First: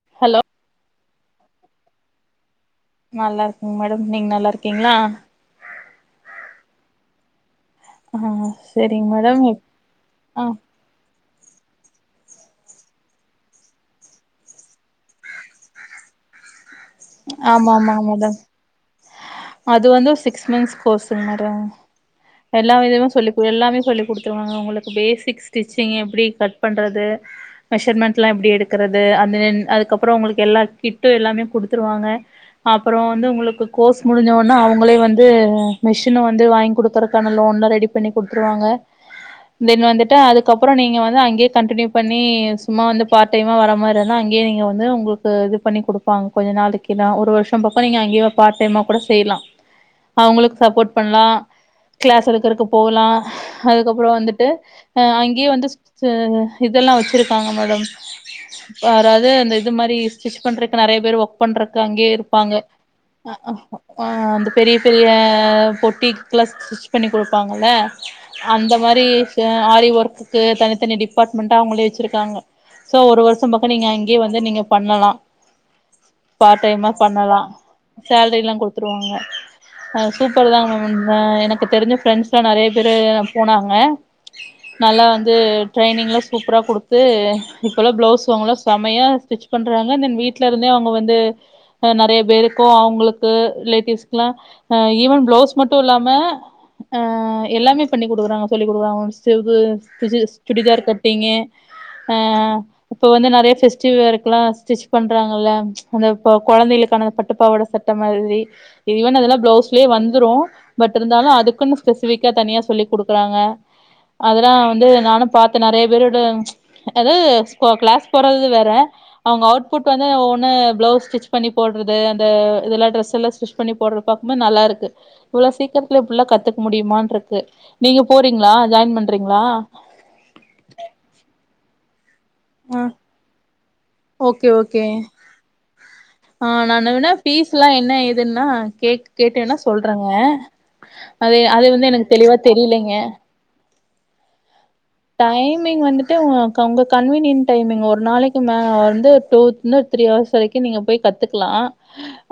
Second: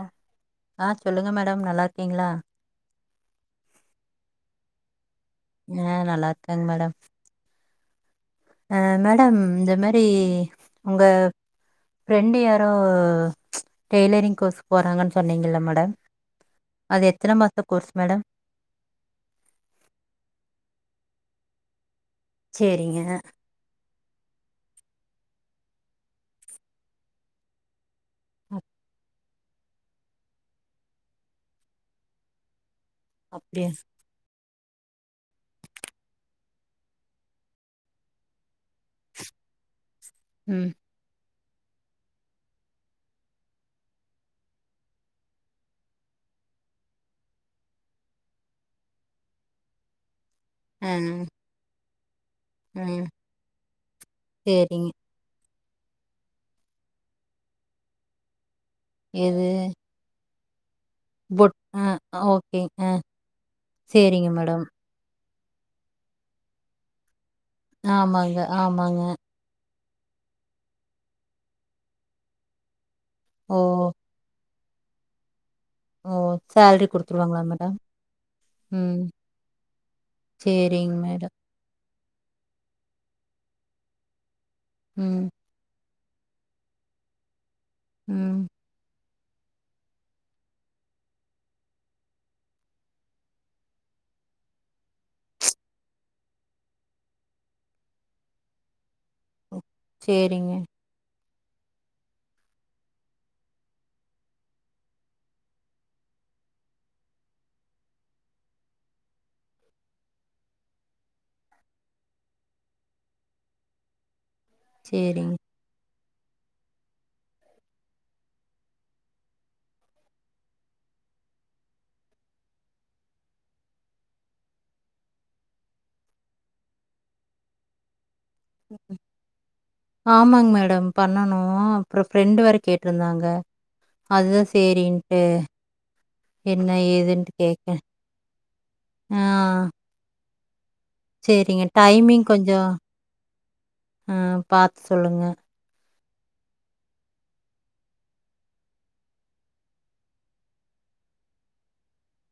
ஆ hello ஆ சொல்லுங்கள் madam நல்லாிருக்கீங்களா நல்லா இருக்கங்க மேடம் நீங்க நல்லா இருக்கீங்களா ஆ நல்லா இருக்காங்க மேடம் ஆ அ சரிங்க மேடம் இந்த மாதிரி ஆ உங்க ஃப்ரெண்டு யாரோ டெய்லரிங் கோர்ஸ போறாங்கன்னு சொன்னீங்கல்ல மேடம் அது எத்தனை மாசம் ஆமா கோர்ஸ் ஆமாங்க மேடம் அது வந்து ஒரு சிக்ஸ் மந்த்ஸ் கோர்ஸ மேடம் எல்லாம் சேரிங்க விதமே சொல்லி எல்லாமே சொல்லி கொடுத்துருவாங்க உங்களுக்கு பேசிக் ஸ்டிச்சிங் எப்படி கட் பண்ணுறது மெஷர்மெண்ட்லாம் எப்படி எடுக்கிறது அந்த அதுக்கப்புறம் அவங்களுக்கு எல்லா கிட்டும் எல்லாமே கொடுத்துருவாங்க அப்புறம் வந்து உங்களுக்கு அப்டியா கோச அவங்களே வந்து மிஷின் வந்து வாங்கி கொடுக்குதுக்கான லோன்லள ரெடி பண்ணி கொடுத்துருவாங்க தென் வந்துட்டு ம் அதுக்கப்புறம் நீங்க வந்து அங்கே கண்டினியூ பண்ணி சும்மா வந்து பார்ட் டைமாக வர மாதிரி இருந்தால் அங்கேயே நீங்கள் வந்து உங்களுக்கு இது பண்ணி கொடுப்பாங்க கொஞ்ச நாளைக்குெல்லாம் ஒரு வருஷம் பக்கம் நீங்கள் அங்கேயே பார்ட் டைமாக கூட செய்யலாம் அவுங்களுக்கு ஆ சப்போர்ட் பண்லாம் கிளாஸ் இருக்கு இருக்கு ஆ போலாம் அதுக்கப்புறோம் வந்துட்டு சேரிங்க அஹ் அங்கயே வந்து சேரிங் இதெல்லாம் வச்சுருக்காங்க மேடம் வாராது எது அந்த இது மாரி ஸ்டிச் பண்றக் நெறய பேர் ஒர்க் பொட் பண்றக்கு ஆ அங்கயே இருப்பாங்க ஓகே ஆ சேரிங்க ஹான் அந்த மேடம் பெரிய பெரிய அ பொட்டிக்ளாம் ஸ்டிச் பண்ணி கொடுக் பாங்கள ஆமாங்க அந்த ஆமாங்க மாரி ஆரி ஒர்க் ஒர்க்குக்கு தனித்தனி டிபார்ட்மெண்ட்டா அவுங்களே வெச்சிருக்காங்க சோ ஒரு வருஷோம் ஓ பக்கம் நீங்க அங்கயே வந்து நீங்க பண்ணலாம் ஓ பார்ட் சேல்ரி டைமா குடுத்துருவாங்களா பண்ணலாம் மேடம் சேல்ரிலாம் குடுப் ம் குடுத்துடுவாங்க சூப்பர் தான் சேரிங்க மேடம் எனக்கு தெரிஞ்ச ஃபிரெண்ட்ஸ் எலாம் நெறைய பேரு போனாங்க நல்லா ம் வந்து ட்ரைய்னிங்லாம் சூப்ரா குடுத்து இப்போல்லாம் ப்ளவுஸ் ம் அவுங்களாம் செமையாக ஸ்டிச் பண்றாங்க தென் வீட்ல இருந்தே அவுங்க வந்து நறய பேருக்கும் அவுங்களுக்கு ரிலேட்டிவ்ஸ்க்லாம் ஈவன் பிளவுஸ் மட்டும் இல்லாம ஹ எல்லாமே பண்ணி குடுக்குறாங்க சொல்லி் குடுக்கறாங்க [unintelligible] சேரிங்க சுடிதார் கட்டிங்கு ஆஹ் இப்ப வந்து நறய பெஸ்டிவல்க்லாம் ஸ்டிச் பண்றாங்கல்ல அந்த இப்ப குழந்தைகளுக்கான இந்த பட்டுப்பாவட சட்ட மாரி ஈவன் அதுலாம் பிளவுஸ்லே வந்துரூம் பட் இருந்தாலும் அதுக்குன்னு ஸ்பெசிபிக்கா தனியா சொல்லி குடுக்குறாங்க அதெல்லாம் வந்து சேரிங்க நானும் பாத்தேன் நெறைய பேர் அதாது கிளாஸ் போரது வேற அவுங்க அவுட்புட் வந்து ஒவ்வொன்னு பிளவுஸ் ஸ்டிச் பண்ணி போடுறது அந்த இது லாம் ட்ரெஸ் ஸ்டிச் பண்ணி போட்ற பாக்கூம் போது நல்லா இருக்கு இவ்ளோ சீக்கிரத்துல்ல இப்டிலாம் கத்துக்க முடியுமான்ருக்கு நீங்க போறீங்களா ஜாயின் பண்றீங்களா ஆமாங் மேடம் பண்ணணும் அப்புறம் ஃப்ரெண்ட் வேற ஆஹ் கேட்டிருந்தாங்க. ஓகே அதுதான் ஓகே சரின்ட்டு, ஆஹ் என்ன நானு வேனா ஏதுன்ட்டு கேட்க. பீஸ்லாம் என்ன ஏதுன்னா ஆ கேட்டு வேன்னா சொல்றங்க அத சரிங்க. அது வந்து எனக்கு தெளிவா தெரிலைங்க ஆஹ் பாத்து சொல்லுங்க வந்டு உங்க கன்வீனியன்ட் டைமிங் ஒரு நாளைக்கு வந்து டூ இருந்து த்ரீ ஹவர்ஸ் வரைக்கூம் நீங்க போய் கத்துக்லாம்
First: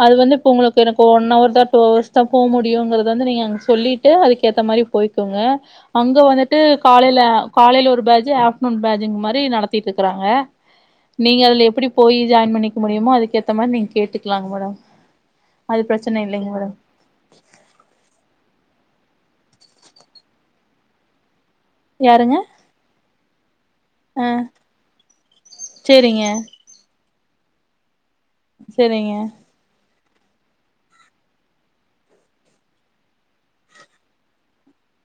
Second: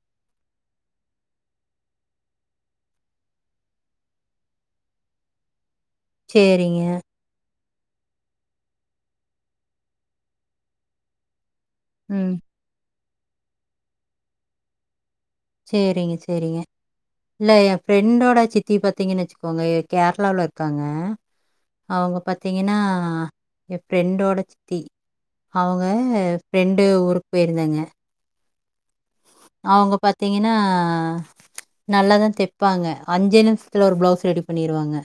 அது வந்து இப்ப உங்ளுக்கு எனக்கு ஒன் ஹவர் தான் டூ ஹவர்ஸ் தான் போ முடியும்ங்கறத வந்து நீங்க அங்க சொல்லிட்டு அதுக் ஏத்த மாரி போய்க்கோங்க அங்க வந்துட்டு சரிங்க. காலையில காலையில ஒரு பேட்ச ஆஃப்டர்னூன் பேட்சங்கமாரி நடத்தீட்டு இருக்காங்க நீங்க அதுல ப்படி போயி ம். ஜாயின் பண்ணிக்க முடியமோ அது ஏத்த மாதிரி நீங்க கேட்டுக்கலாங்க மேடம் அது செரிங்க பிரச்சன இல்லைங்க செரிங்க மேடம் இல்ல என் ஃப்ரெண்டோட சித்த த்தி பாத்தீங்கன்னு வச்சுக்கோங்க கேரளாவில இருக்காங்க அவங்க யாருங்க பாத்தீங்கன்னா என் ஆ ஃப்ரெண்டோட சித்தி அவங்க சேரிங்க ஃப்ரெண்டு ஒரு போயிருந்தேங்க செரிங்க அவங்க பாத்தீங்கன்னா நல்லாதான் தெப்பாங்க அஞ்சே நிமிஷத்துல ஒரு பிளவுஸ்ஸ ரெடி பண்ணிருவாங்க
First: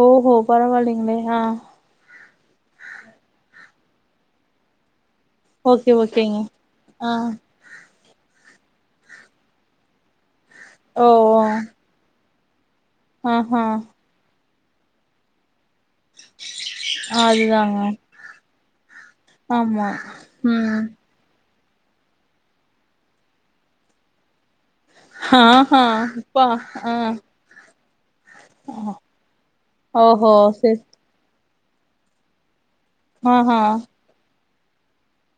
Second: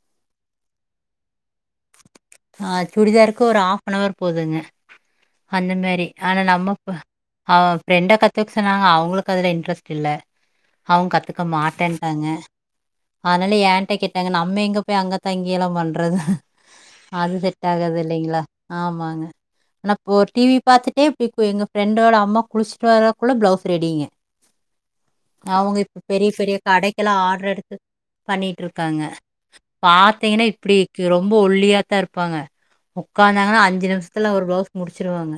ஓஹோ பரவலிங்களே ஹ ஆஹ் சுடிதார்க்கு ஒரு ஹாப்அன்வர் போதுங்க அந்த ஓகே மாரி ஓகேங்க ஆனா நம்ம ஆ அவ பிரப்ரெண்ட க த்துக்கு சொன்னாங்க அவங்களுக்கு அதில இன்ட்ரெஸ்ட் இல்லை ஓ அவங்க கத்துக்க ஓ மாட்டேட்டாங்க அதனால ஆஹா ஏன்ட கேட்டாங்க நான் நம்ம எங்க போய் அங்க தங்கி ஏளம் பண்றது அது செட் அதுதாங்க ஆகது இல்லைங்களா ஆமா ங்க ஆமா ஆன இப்போ டிவி ம் பாாரத்துட்டேப்படி எங்க ஃப்ரெண்டோட அம்மா குளிச்சுட்டு வர கூல்ல பிளவுஸ் ரெடிங்க அவங்க ஆஹா இப்ப பெரிய அப்பா பெரிய ஆ கடைக்கெல்லாம் ஆர்டர் எடுத்து பண்ணிட்டு இருக்காங்க ஓஹோ பாத்தீங்கன்னா செரி இப்படிக்கு ரொம்ப ப்போல்லியா தான் இருப் ப்பாங்க ஆஹா உடாந்தாங்கன்னா அஞ்சு நிமிஷத்துல ஒரு பிளவுஸ் முடிச்சிருவாங்க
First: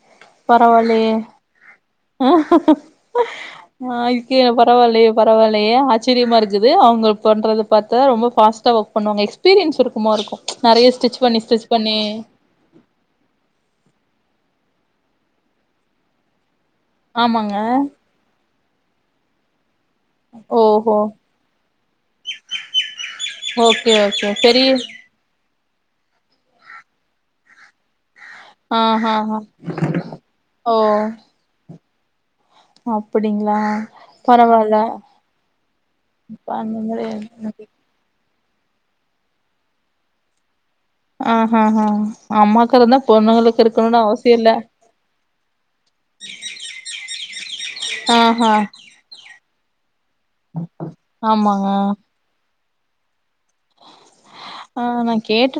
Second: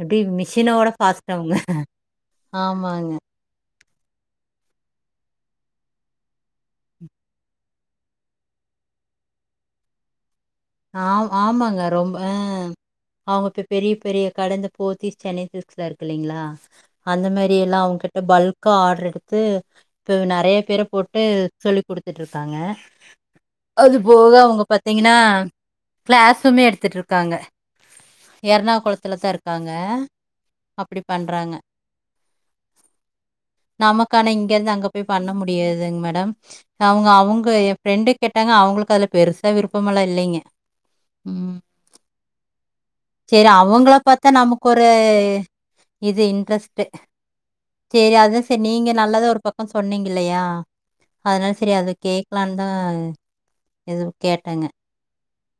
எப்படி மிஷினோட பரவாயில்லையே பாஸ்ட் ஆங்க ஆமாங்க ஆ இதுக்கு பரவாயில்லையே பரவாயில்லையே ஆச்சரியமா இருக்குது அவங்க பண்றது பார்த்தா ரொம்ப ஃபாஸ்ட்டா ஒர்க் பண்ணுவாங்க எக்ஸ்பீரியன்ஸ் இருக்குமோ இருக்கும் நெறைய ஆ ஸ்டிச் பண்ணி ஸ்டிச் ஆமாங்க பண்ணி ரொம்ப அஹ் அவங்கப்பய் பெரிய பெரிய கடந்த போத்தீஸ் சென்னை சில்க்ஸ்லா இருக்கு இல்லலைங்களா அந்த மாரி ஆமாங்க எல்லாம் அவங்க கிட்ட பல்க் காடுடர் எடுத்து ப்போ நெறயா பேர ஓஹோ போட்டு சொல்லிக் கொடுத்துட்டு இருக்காங்க ஓகே அது ஓகே போக அவங்க பெரிய பாத்தீங்கன்னா கிளேஸுமே எடுத்துட்டு இருக்காங்க எர்ணாககுளத்துலதா ஆஹாஹா இருக்காங்க அப்டி ஓ பண்றாங்க அப்டிங்களா நமக்கானா இங்க இருந்து பரவால்ல அங்க போய் பண்ண முடியாதுங் மேடம் அந்த மாரி அவங்க அவங்க என் பிரெண்டு கேட்டாங்க அவங்களுக்கு அதுல பெருசா விருப்பமெல்லா இல்லீங்க ஆஹ் ஹ ஹ அம்மாக்கு இருந்தா சரி பொண்ணுங்களுக்கு அவங்கள இருக்கணுனு பாத்தா அவசிய இல்ல நமக்கு ஒரு சேரி அது ஆஹ்ஹா சரி நீங்க நல்லத ஒரு பக்கம் சொன்னீங்க இல்லையா அதனால ஆமாங்க சரி அது கேக்கலான் நஹ் எது கேட்டாங்க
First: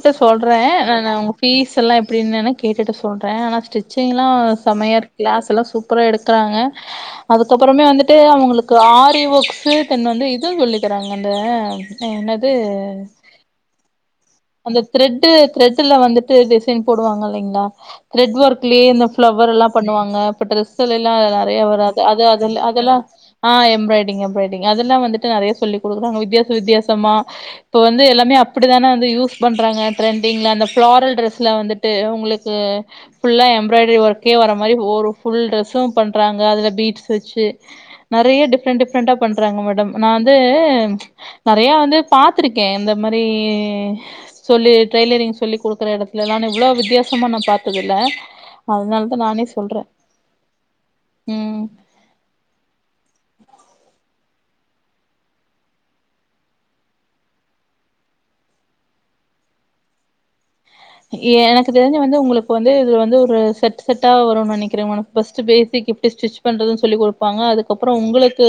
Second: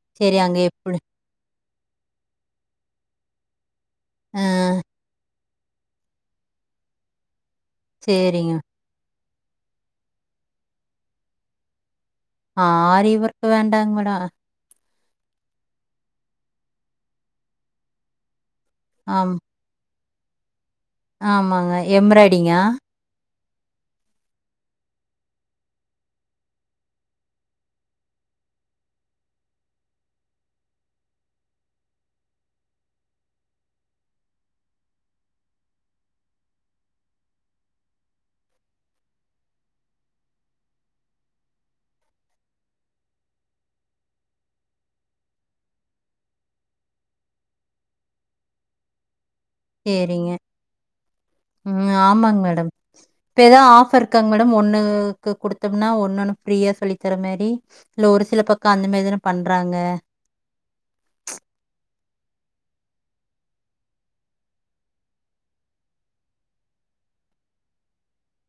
சர் சொல்றே ஹ்ம் பீஸ் எல்லா எப்டின்னு வேணா கேட்டுட்டு சொல்றே நெனச்ட் இர் ச்சங்கனா ஆ செமையா இருக்ல க்ளாஸ் எல்லா சூப்பரா எடுக்கறாங்க அதுக்கு அதுக்கப்பறமே வந்துட்டு சரிங்க. அவங்களுக்கு ஆறிவு சேவ் பண்ணின் வந்து இது சொல்லிக்கறாங்க அந்த என்னது அரிவருக்கு வேண்டாங் மேட த் த்ரெட்டு த்ரெட்டுல வந்துட்டு டிசைன் போடுவாங் இல்லிங்களா த்ரெட் ஒர்க் கிளே இந்த ஆம் பிளவர் எல்லா பண்ணுவாங் நா பட்டல்ஸ் இதுல எல்லா நெறயா ஆமாங்க. வராது அது எம்ப்ராய்டிங்கா? அதல்ல அதெல்லா ஆஹ் எம்ராய்டிங் எம்ராய்டிங் அதெல்லா வந்துட்டு நெறயா சொல்லி கொடுக்கறாங்க வித்யாச வித்யாசமா இப்ப வந்து எல்லாமே அப்டிதானே வந்து யூஸ் பண்றாங்க த்ரெண்டிங்ல அந்த ஃபிளாரல் ட்ரெஸ்ல வந்துட்டு உங்களுக்கு ஃபுல்லா எம்ராய்டரி ஒர்க்கே வர மாரி ஒரு ஃபுல் ட்ரெஸ்ஸும் பண்றாங்க அதுல பீட்ஸ் வச்சு நெறயா டிஃப்ரெண்ட் டிஃப்ரெண்ட்டா பண்றாங்க மேடம் நா வந்து நெறயா வந்து பாத்திருக்கே இந்த மாரி சொல்லி டெய்லரிங் சொல்லி கொடுக்கற எடத்லல்லா நா இவ்ளோ வித்யாசமா நா பாத்தது இல்ல அதனாலதா நானே சொல்றே செரிங்க ம் உம் ஆமாங் மேடம் இப்ப ஏதாது ஆபர் இருக்காங் மேடம் ஒண்ணுக்கு குடுத்தம்னா ஒன்னுனு ஃப்ரீயா சொல்லி தர மாரி இல்ல ஒரு சில பக்க அந்த மாரிதா பண்றாங்க ட்ட வந்து உங்களுக்கு வந்து வந்து ஒரு செட் செட்டா வருனு நெனைக்கற உனக் ஃபர்ஸ்ட்டு பேசிக் எப்டி ஸ்டிச் பண்றது சொல்லிகொடுப்பாங்க அதுக்கப்றோ உங்களுக்கு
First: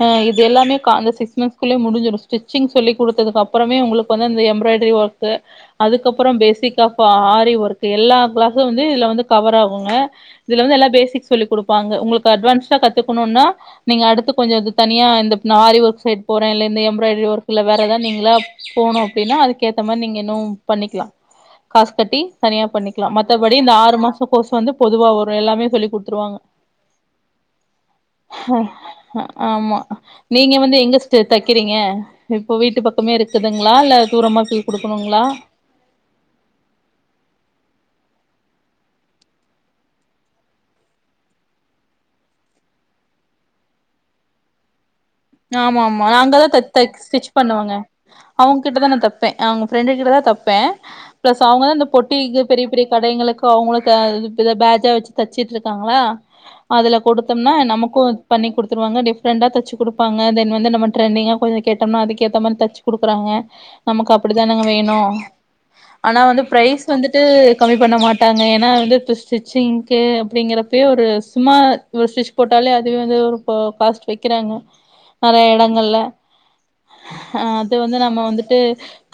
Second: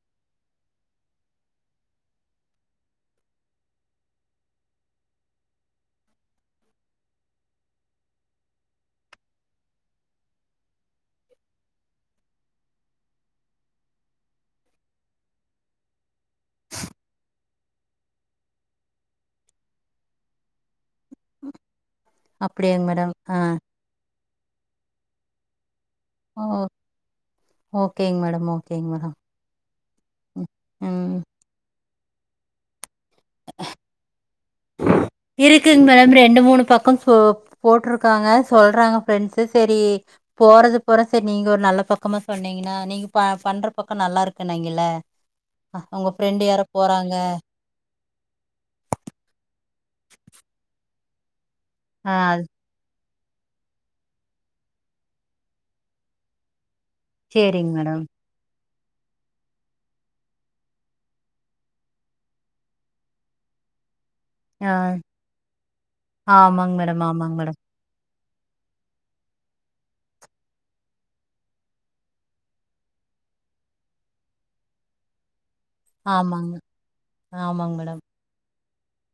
ஹா இது எல்லாமே கா ந்த சிக்ஸ்ம ந்த்குள்ளேயே முடுஞ்சுரு ஸ்டிச்சிங் சொல்லிக் கொடுத்ததுக் அப்புறமே உங்களுக்கு வந்து எம்ராய்டரி ஒர்க் அதுக்கப் அப்றோ பேசிக் ஆஃப் ஆரி ஒர்க் எல்லா கிளாஸும் வந்து இதுல வந்து கவர் ஆகுங்க இதுல வந்து எல்லா பேசிக்ஸ் சொல்லிக் கொடுப்பாங்க உங்களுக்கு அட்வான்ஸா கத்துக்கணுனா நீங்க அடுத்து கொஞ்சோ தனியா இந்த ஆரி ஒர்க் சைட் போற இல்ல இந்த எம்ராய்டரி ஒர்க் இல்ல வேற ஏதாது நீங்களா போகணு அப்டின்னா அதுக்கேத்த மாரி நீங்க இன்னு பண்ணிக்கலா காசு கட்டி தனியா அப்படியாங்க பண்ணிக்கலா மேடம்? ஆ. மத்தபடி இந்த ஆறு மாஸ் கோர்ஸ் வந்து பொதுவா வரு எல்லாமே சொல்லி் கொடு த்ருவாங் ஓ ஓகேங்க மேடம், ஹா ஓகேங்க மேடம். ஆமா ம். நீங்க வந்து எங்க ம். சிஸ்டர் தக்கறீங்க ப்பவீட்டு பக் மே இருக்குதுங்களா இல்ல தூரமாக இருக்குங்க மேட ரே ரெண்டு மூணு பக்கம் போட்டிருக்காங்க சொல்றாங்க ஃப்ரெண்ட்ஸ் சரி போறது போற சரி நீங்க ஒரு நல்ல பக்கமா சொன்னீங்கன்னா நீங்க பண்ற பக்கம் நல்லா இருக்குண்ணாங்கள ஆமா ஆமா அங்கதான் த த ஸ்டிச் பண்ணுவாங்க அவங்க கிட்டதான் நான் தப்பேன் அவங்க ஃப்ரெண்டு கிட்ட தான் தப்பேன் பிளஸ் அவங்க இந்த ஆ பொட்டிக்கு பெரிய பெரிய கடைகளுக்கு கு அவங்களுக்கு இது பேஜா வச்சு தச்சட்டு இருக்காங்களா அதுல கொடுத்தோம்னா சேரிங்க நமக்கு மேடம் இது பண்ணி குடுத் த்துருவங்க டிஃரெண்டா தச்சு குடு ப்பாங்க தென் வந்து திரெண்டிங்க கொஞ்ச கேட்டம்னா அதுக்ஏத்த மாரி தச்சு குடுக்குறாங்க நமக் அப்டி தானுங்க ஆ வேணு ஆனா வந்து ஆமாங்க ப்ரைஸ் மேடம் வந்துடு ஆமாங்க மேடம் கம்மி பண்ண மாட்ட ட்டாங்க ஏன்னா வந்து இப்போ ஸ்டிச்சிங்க்கு அப்டிங்கறப்பேயே ஒரு சும்மா ஒரு ஸ்டிச் போட்டாலே அதுவே வந்து ஒரு காஸ்ட் வைக்கிறாங்க நெறய எட கல்ல ஆமாங்க அது ஆமாங்க வந்து மேடம் நம்ம வந்துட்டு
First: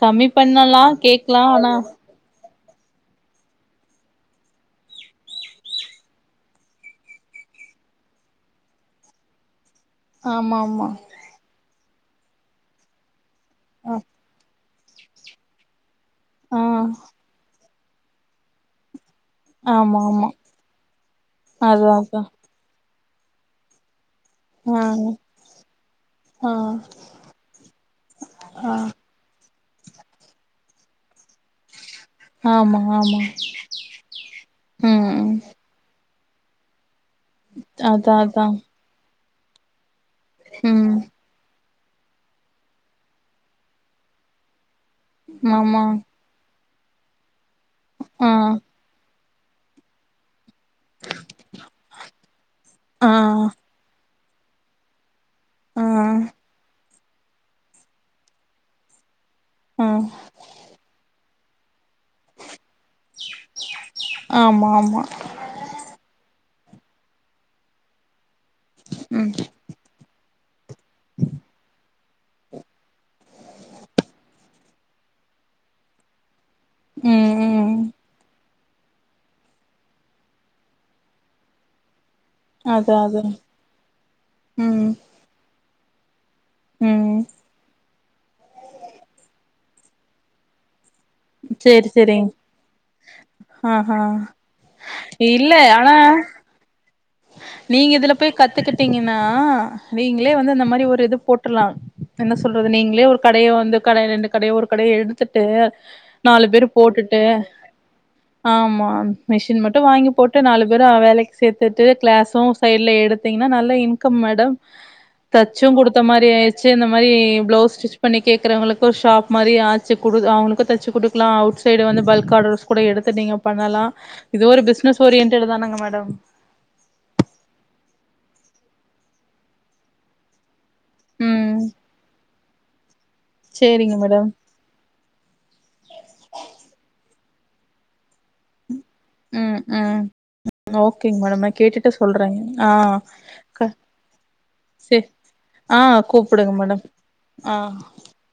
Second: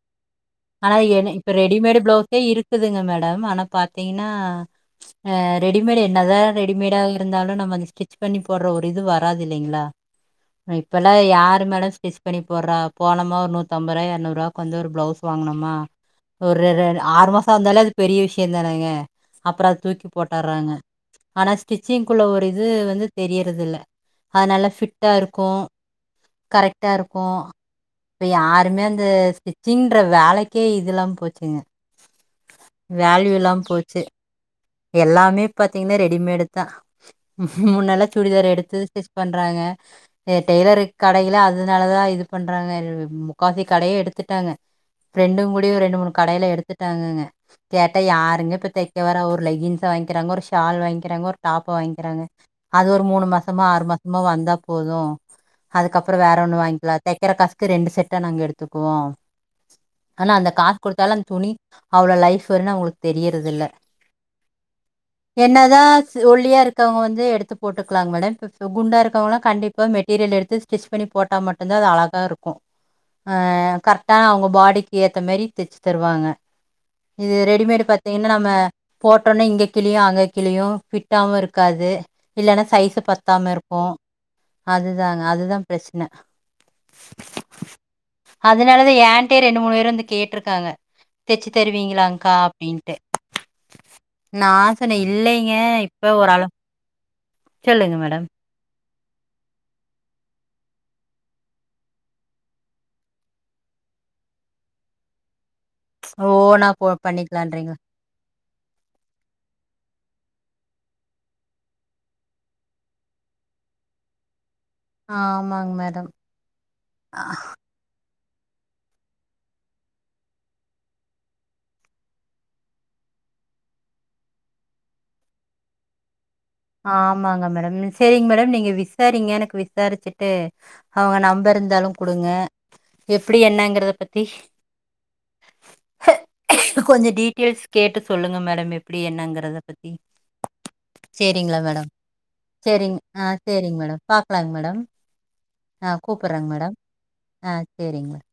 கம்மி பண்ணலா ஆனா என்னு கேக்லா இப்ப ஆனா ரெடிமேடு ஃப்ளவுஸே இருக்கு இருக்குதுங்க மேடம் ஆனா பாத்தீங்கன்னாஹ ரெடிமேடு என்னதா ரெடிமேடாக இருந்தாலும் நம்ம அந் ஸ்டிச் பண்ணி போடுற ஒரு இது வராது இல்லைங்களா ஆமா ஆமா இப்பல்லா யாரு மேடம் சைஸ் பண்ணி போட்றா போனமா ஆ நூத்தம்பரூவா எறநூறுரூவா கொஞ்ச ஒரு ப்ளவுஸ் வாங்கனமா ஆ ஒரு ரு ஆறு மாசம் வந்தாலே அது பெரிய விஷயம்தானங்க அப்பறோ அத ஆமா தூக்கி ஆமா போட்டறாங்க ஆனா அதா அதா ஸ்டிச்சிங்குள்ள ஒரு இது வந்து தெரியறதுல்ல அது நல்லா ஆ ஃபிட்டா இருக்கும் ஆ கரெக்டா இருக்கும் இப்ப ஆ யாருமே அந்த ஸ்டிச் சிங் ன்ற வேலைக்கே இது இல்லா போச்சுங்க ஆமா ஆமா வேல்யூல்லா போச்சு ம் ம் எல்லாமே பாத்தீங்கன்னா ரெடிமேட் தா முன்னெல்லாம் அதா அதா சுடிதார் எடுத்து பண்றாங்க டெய்லரு ம் கடையில அது அதனாலதா இது பண்றாங்க முக்காவாசி கடையே எடுத்துட்டாங்க ரெண்டும் கூடி ஒரு ஆமா ரெண்டு மூணு கடையில எடுத்துட்டு தங்குங்க கேட்டா ஆ யாருங்க இப்ப தைக்க வரா லெகின்ஸ் வங்கிக்றாங்க ஒரு ஷா ஷால் வாங்கிக்கிறாங்க ஒரு டாப்ப வாங்கிக்கிறாங்க அது ஒரு ஆ மூணு மாசமா ஆறு மாச ம்ம வந்தா போது ஆ அதுக்கப்புறோ வேற ஒண்ணு வாங்கிகலா தைக்கர காசுக்கு ரெண்டு செட்டை நாங்க எடுத்துக்குவோ ஆ ஆனா அந்த காஸ் கொடுத்தாலு துணி அவளோ லைஃப்வனு அவங்களுக்கு தெரியறதுல்ல ஆமா ஆமா என்னதா ஸ் ஒல்லியா இருக் இருக்குறவங்க வந்து எடுத்து போட்டுக்கலாங்க மேட குண்டா ம் இருக்குறவங்கள கண்டிப்பா மெட்டீரியல் எடுத்து ஸ்டிச் பண்ணி போட்டா மட்டுந்தா அது அழக இருக்கு அஹ் கரெக்டா அவங்க பாடிக்கு ஏத்த மாரி தச்சு தருவாங்க இது ம் ம் ரெடிமேடு் பாத்தீங்கன்னா நம்ம போட்டோனே இங்ககிழியு அங்க கிழியு ஃபிட்டாவு இருக்காது இல்லைன்னா அதா சைஸு அதா பத்தாம இருக்கு ம் அதுதாங்க அதுதா பிரச்சன ம் அதனாலதா ஏன்டையே ரெண்டு மூணு இருந்து கேட்ருக்காங்க தச்சு சேரி சேரிங் தருவீங்களாங்க்கா அப்படின்ட்டு ஆ ஹா நா சொன்னே இல்ல இல்லலைங்க ஆனா இப்ப ஒரு ஆள நீங்க இதுல போய் கத்துக்கிட் பாத்தீங்கன்னா நீங்களே வந்து அந்த மாரி ஒரு இது போட்டுலா என்ன சொல்றது நீங்களே ஒரு கடையோ வந்து கடை ரெண்டு கடைய ஒரு கடையோ எடுத்துட்டு நாலு பேரு ஓனா போ போட்டுட்டு பண்ணிக்கலான்றீங்களா ஆமா மிஷின் மட் ங்கி போட்டு வாங்கி போட்டு நாலு பேர வேலைக்கு சேர்த்துட் கிளாஸும் சைட்ல எடுத்தீங்கன்னா நல்லா இன்கம் மேடம் தச்சு ஆமாங்க குடுத்த மேடம் மாரி ஆயிடுச்சு இந்த மாதிரி பிளவுஸ் ஸ்டிச் பண்ணி கேக்குறவங்களுக்கு ஒரு ஷாப் மாரி ஆச்சு குடு அவங்களுக்கு தச்சு குடுக்கலா அவுட் சைடு வந்து பல்க் ஆர்டர்ஸ் கூட எடுத்து நீங்க பண்ணலா இதோ ஒரு பிசினஸ் ஓரியன்டட் தானங்க மேட ஆமாங்க மேடம் சரிங்க மேடம் நீங்க விசாரீங்க எனக்கு விசாரிச்சுட்டு அவங்க நம்பர் ம் இருந்தாலு குடுங்க எப்படி என்னங்கறத சேரிங்க பத்தி மேடம் கொஞ்சம் டிட் கேஸ் கேட்டது சொல்லுங்க மேடம் எப்படி என்னங்கறத ம் பத்தி ம் ஓகேங்க மேடம் நா சரிங்களா மேட கேட்டுட்டு சொல்றேங்க ஆ சரிங் ஆ க சரிங்க மேட பாக்கலாங்க மேட சே ஆ கூப்பிட்றாங்க மேடம் ஆ சரிங்க [inaudible]